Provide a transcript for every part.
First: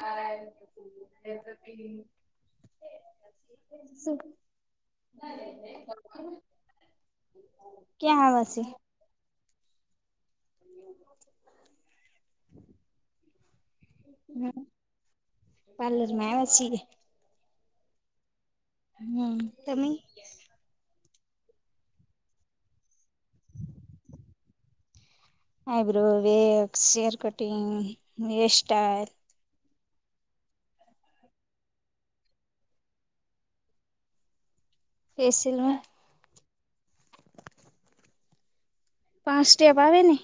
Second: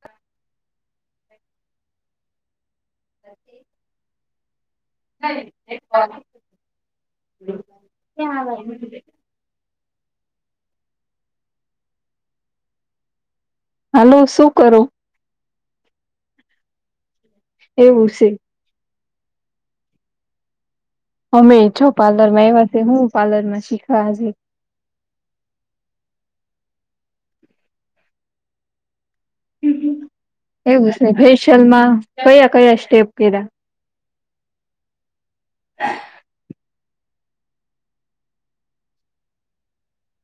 હ શું ક્યાં હાવાસી હ હલોો શું કરું પાર્ર મે વાસી એવું છે હ તમે અમે છો પાર્લર માં આવ છે હું પાર્લર માં શીખવાજ eyebrow wax hair cutting hairstyle એવું જ નહ ફેશિયલ માં કયા કયા સ્ટેપ કર્યા એસિલમાં પાંચ સ્ટેપ આવે ને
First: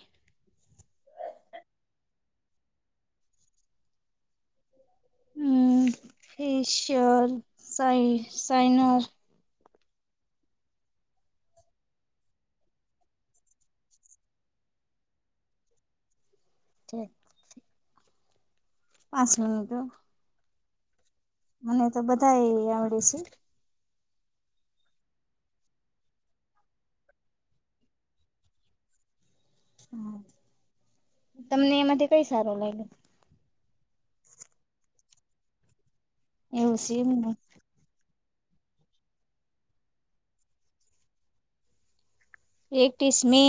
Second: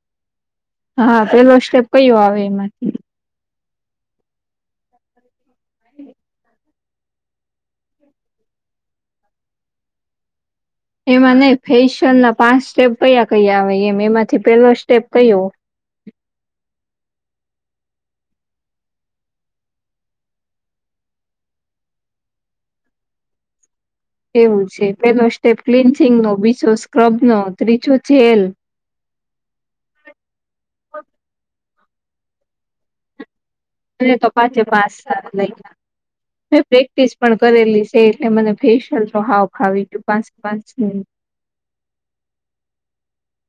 હા પેલો સ્ટેપ કયો આવે એમાંથી હમ, ફેસર સાઇનર એમાં નઈ ફેશિયલ ના પાંચ સ્ટેપ કયા કયા આવે એમ એમાંથી પેલો સ્ટેપ કયો. [inaudible] પાંચ મિનિટ મને તો બધા એ આવડે છે. એવું છે પેલો સ્ટેપ ક્લિન્સિંગ નો બીજો સ્ક્રબનો ત્રીજો જેલ તમને એમાંથી કઈ સારો લાગ્યો. મને તો પાંચે પાંચ સારા લાઈગા ને એવું છે પ્રેક્ટિસ એમને પણ કરેલી. તે એટલે મને ફેશિયલ નો હાવ ફાવી ગયું પાંચ પાંચ મિનિ એક્રીસ મે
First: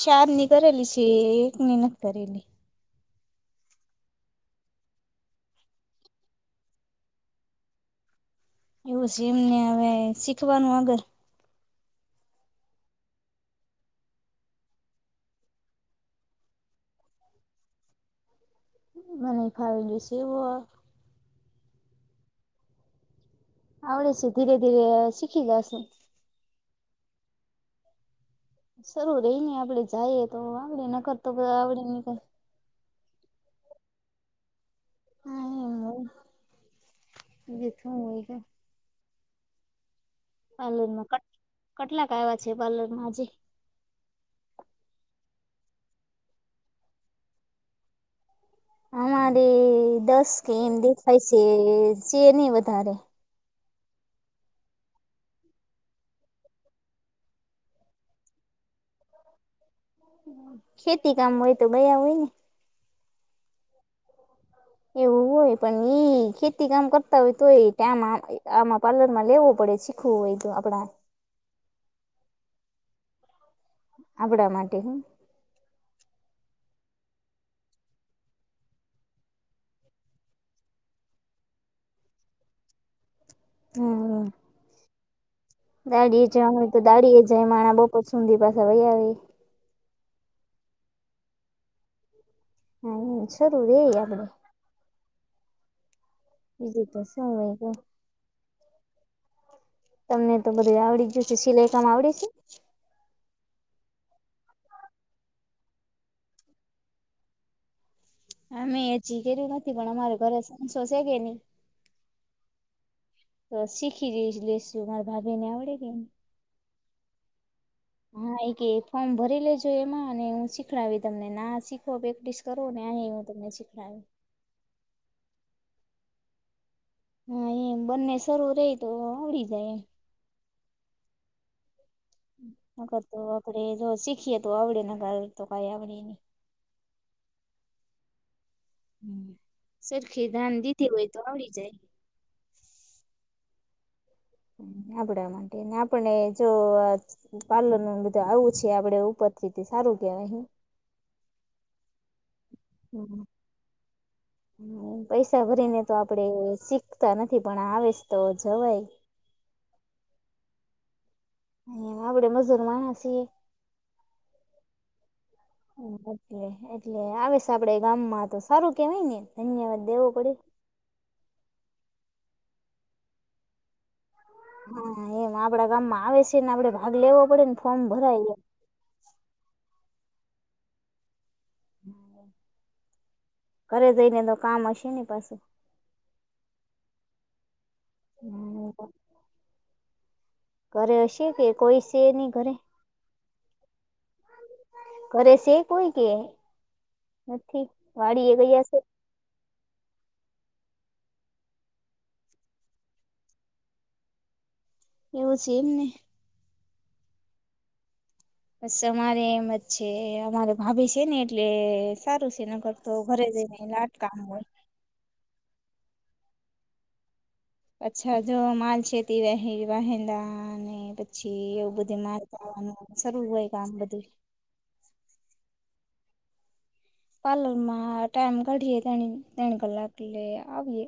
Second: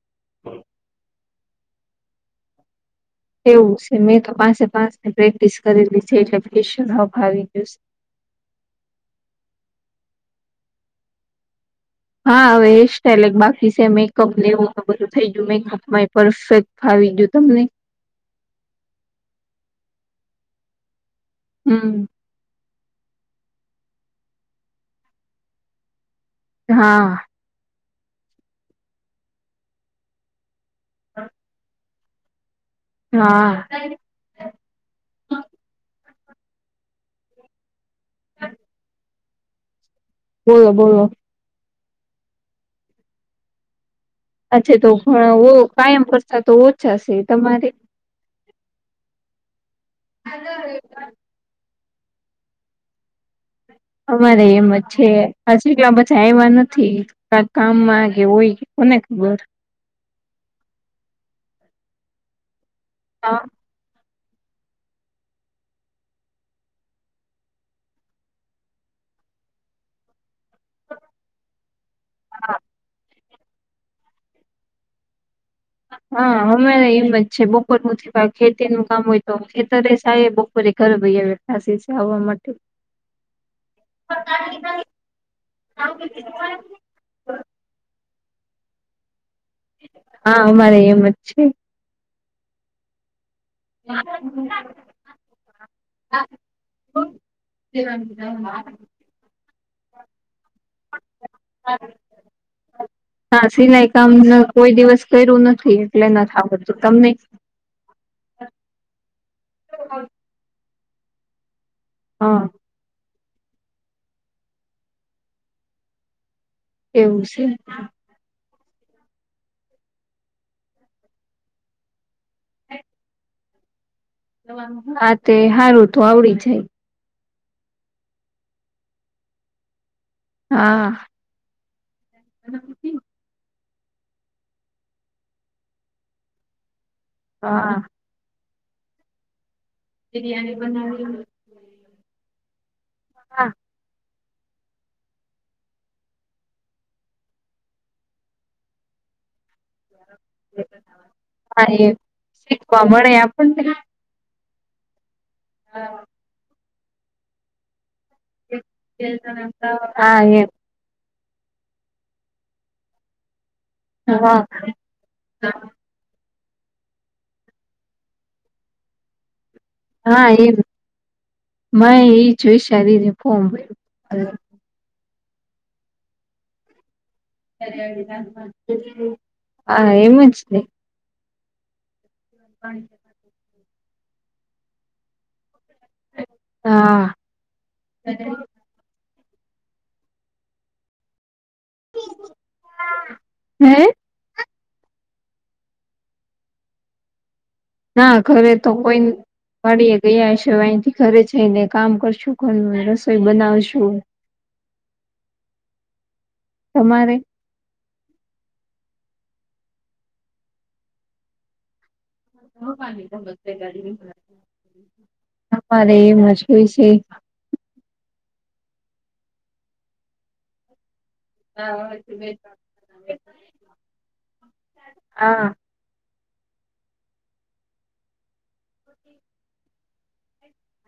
શાર ની કરેલી છે એકની નથી કરેલી. એવું છે મેં તો પાચે પાચ નુ પ્રેક્ટિસ કરેલી છે એટલે ફેશિયલ હાવ ફાવી ગયું છે. એવું જીમ ને હવે શીખવાનું અગર હા હવે હેર સ્ટાઈલ એક બાકી છે મેકઅપ ને એવું બધું થઈ ગયુ મેકઅપ માં એ પરફેક્ટ ફાવી ગયું તમને મને ફાવી ગયું સે હેવુ હ. હમ. આવડે છે ધીરે ધીરે એ શીખી જાશે. હા. શરૂ રહી ને આપડે જાઈએ તો આવડે ન કરતો આવડે નઈ કઈ. હા. હા જે [unintelligible] હોય કે બોલો પાલૅર બોલો માં કટ કેટલાક આયવા છે પાલૅરમાં આજે. અચ્છા તો ગળા હો કાયમ કરતા તો ઓછા છે તમારે અમારે દસ કે એમ દેખાય સે છે નહી વધારે અમારે એમ જ છે હજી કેટલા આયવા બધા નથી. કાક કામમાં કે હોય કે કોને ખબર. ખેતી કામ હોય તો ગયા હોય ને. હા. એવું હોય પણ એઈ ખેતી કામ કરતા હોય તો એ કામ આમાં પાર્લરમાં લેવો પડે છે. ખું હોય તો આપડા હા. આપડા માટે હ. હા અમારે એમ જ છે બપોરનું થી ખેતીનું કામ હોય તો ખેતરે જાયે બ પૂરી કરે ભાઈ હવે કલાસીસ જાવા માટે. હમ વાડીએ જવાનું હોય તો. દાડીએ જ માણણા [unintelligible] બહુ સુંંધી પાસે વૈયા આવી. હા અમારે એમ જ છે. ના જરૂર રે આપણે બીજુ તો સુ હે કે. [inaudible] તમને તો બધું આવડી જ ગયુ છે સિલાઈ કામ આવડે છે. હા સિલાઈ કામ અ કોઈ દિવસ કર્યું નથી એટલે નથી આવડતું તમને અમે એજી કર્યું નથી પણ અમારે ઘરે સંચો છે કે ની હા. તો શીખી રઈ લેશું મારે ભાભી ને આવડે કેની. એવું છે. હા એ કે ફોર્મ ભરી લેજો એમાં અને હું શીખડાવી તમને ના શીખો પ્રેકટિસ કરો ને અહી હું તમને શીખડાવી. હા તે હારું તો આવડી જાય. હા એમ બંને સરું રે તો આવડી જાય એમ. હા. ન કરતો આપણે જો શીખીએ તો આવડે નકા તો કઈ આવડે નહી. હા. હ સરખી બિરિયાની ધ્યાન દીધી બનાવી હોય તો આવડી જાય. હા. આપડા માટે ને આપને જો. પાલર નુંન બધું આવું છે આપડે ઉપર થી તી સારું કેવાય હે. હા એમ શીખવા મળે આપણને. હમ્મ, પૈસા ભરી ને તો આપડે શીખતા નથી પણ આવે છ હા એમ. એ આપડે મજૂર માણા સીએ. હા. એટલે-એટલે આવે સે આપડે ગામમાં તો સારું કેવાય ને, ધન્યવાદ દેવો પડે હા એ મૈ ઈ જ વિસારીને ફોર્મ ભયરું. હા એમ. આપડા ગામમાં આવે સે ને આપડે ભાગ લેવો પડે ને ફોર્મ ભરાય એ. હા એમ જને. [inaudible] પાણી ઘરે જઈ ને તો કામ હશે ને પાસું. હા. ઘરે હશે કે કોઈ સે નહીં ઘરે? હે? ઘરે સે કોઈ કે નથી? ના વાડીએ ઘરે ગયા તો છે. કોઈ વાડી એ ગયા હશે, હવે અહીથી ઘરે જઈને કામ કરશું ઘર, રસોઈ બનાવશું. એવું સે એમ ને. તમારે? બસ અમારે એમ જ છે. અમારે ભાભી છે ને એટલે સારું સ નકર તો ઘરે જઈને લાટ કામ હોય. અમારેય એમજ હોય સે. પાછા જો માલ છેેતી રહે વહેંદા ને પછ છી એવું હા બધું [inaudible] નું શરૂ હોય કામ બધુંય. આ પાર્લર માં ટાઈમ કાઢીએે ત્યન-ત્યન કલાક એટલે આવીએ.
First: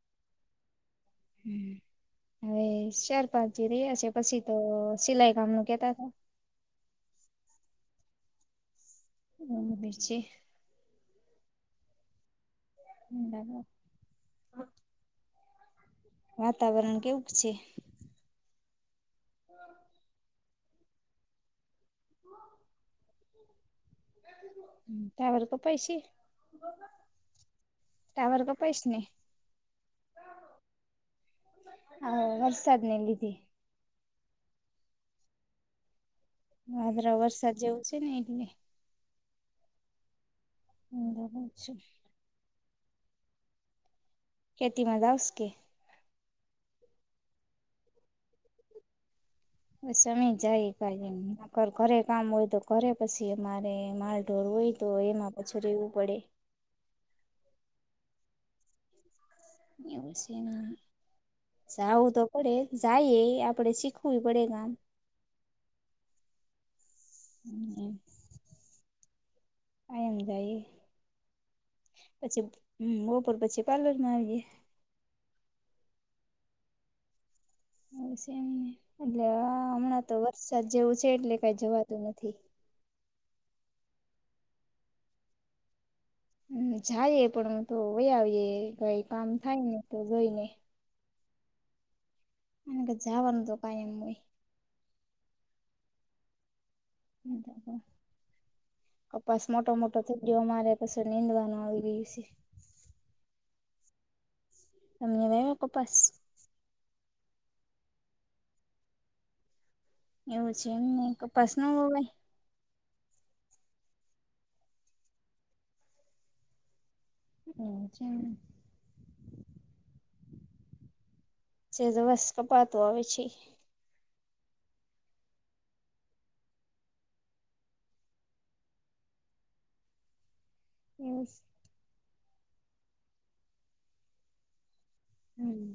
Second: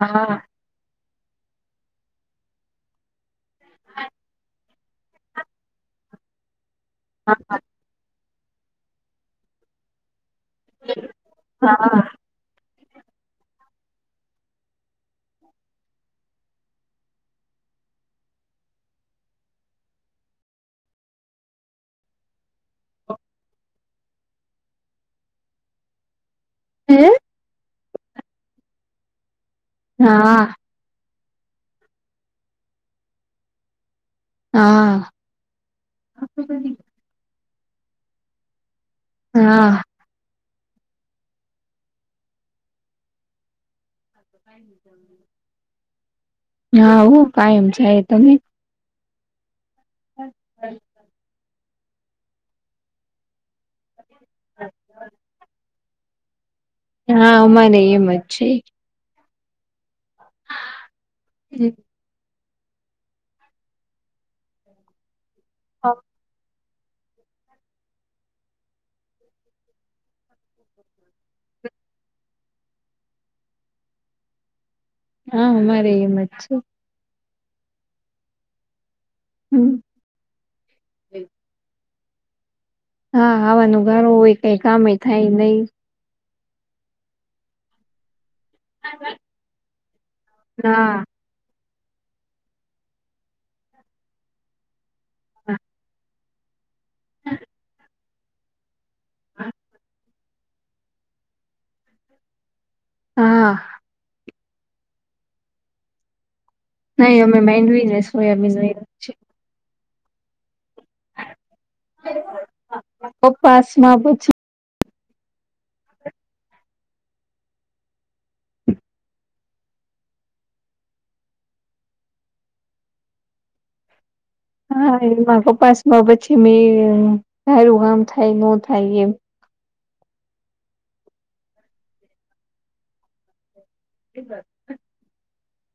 હા. હમ્મ. હવે સારર પાંચ દી રહ્યા સે પછી તો સિલાઈ કામ નું કેતા હતા. [unintelligible] હમ્મ મિર્ચી હા. [unintelligible] વાતાવરણ કેવુંક છે? [inaudible] હમ્મ, ટાવર કપાય સે? હે? ટાવર કપાઈશ ને? હા. આ વરસાદને લીધે. હા. વાદળા વરસાદ જેવું છે ને એટલે. હા. [unintelligible] ખેતીમાં જાવશ કે હા હો કાયમ જાઈએ. તમે? બસ અમે જાઈએ કાયમ, અગર ઘરે કામ હોય તો ઘરે, પછી અમારે માલ ઢોર હોય તો એમાં પાછું રહેવું પડે. હા અમારેય એમ જ છે. એવું સે [unintelligible] જાઉં તો પડે જઈએ આપડે શીખવું પડે ગામ હા હમ આમ જાય પછી બપોર પછી પાર્લર માં આવીએ હા અમારે એમજ છે હ છે ને એટલે હમ મણા તો વરસાદ જેવું છે એટલે કઈ જવાતું નથી હા હવારનું ગરું હોય કઈ કામે થાય નહી હ જઈએ પણ તો વહી આવીએે કઈ કામ થાય ને તો જોઈને હા અને કે જવાનું તો ટાઈમ નઈ હા [inaudible] કપાસ મોટો મોટો થઈ જોવામાં આવે પસી નીંદવાનું આવી ગયું છે હા [unintelligible] કપાસ નહી અમે મેદવી [unintelligible] એવું છે એમ ને કપાસ ન હોય પપ્પાસ માં પછી એવુ છે એમ છે તો બસ કપાતું આવે છે હા એમાં કપાસ માં પછી મેં સારું કામ થાય ન થાય એમ એસ એબ ક હમ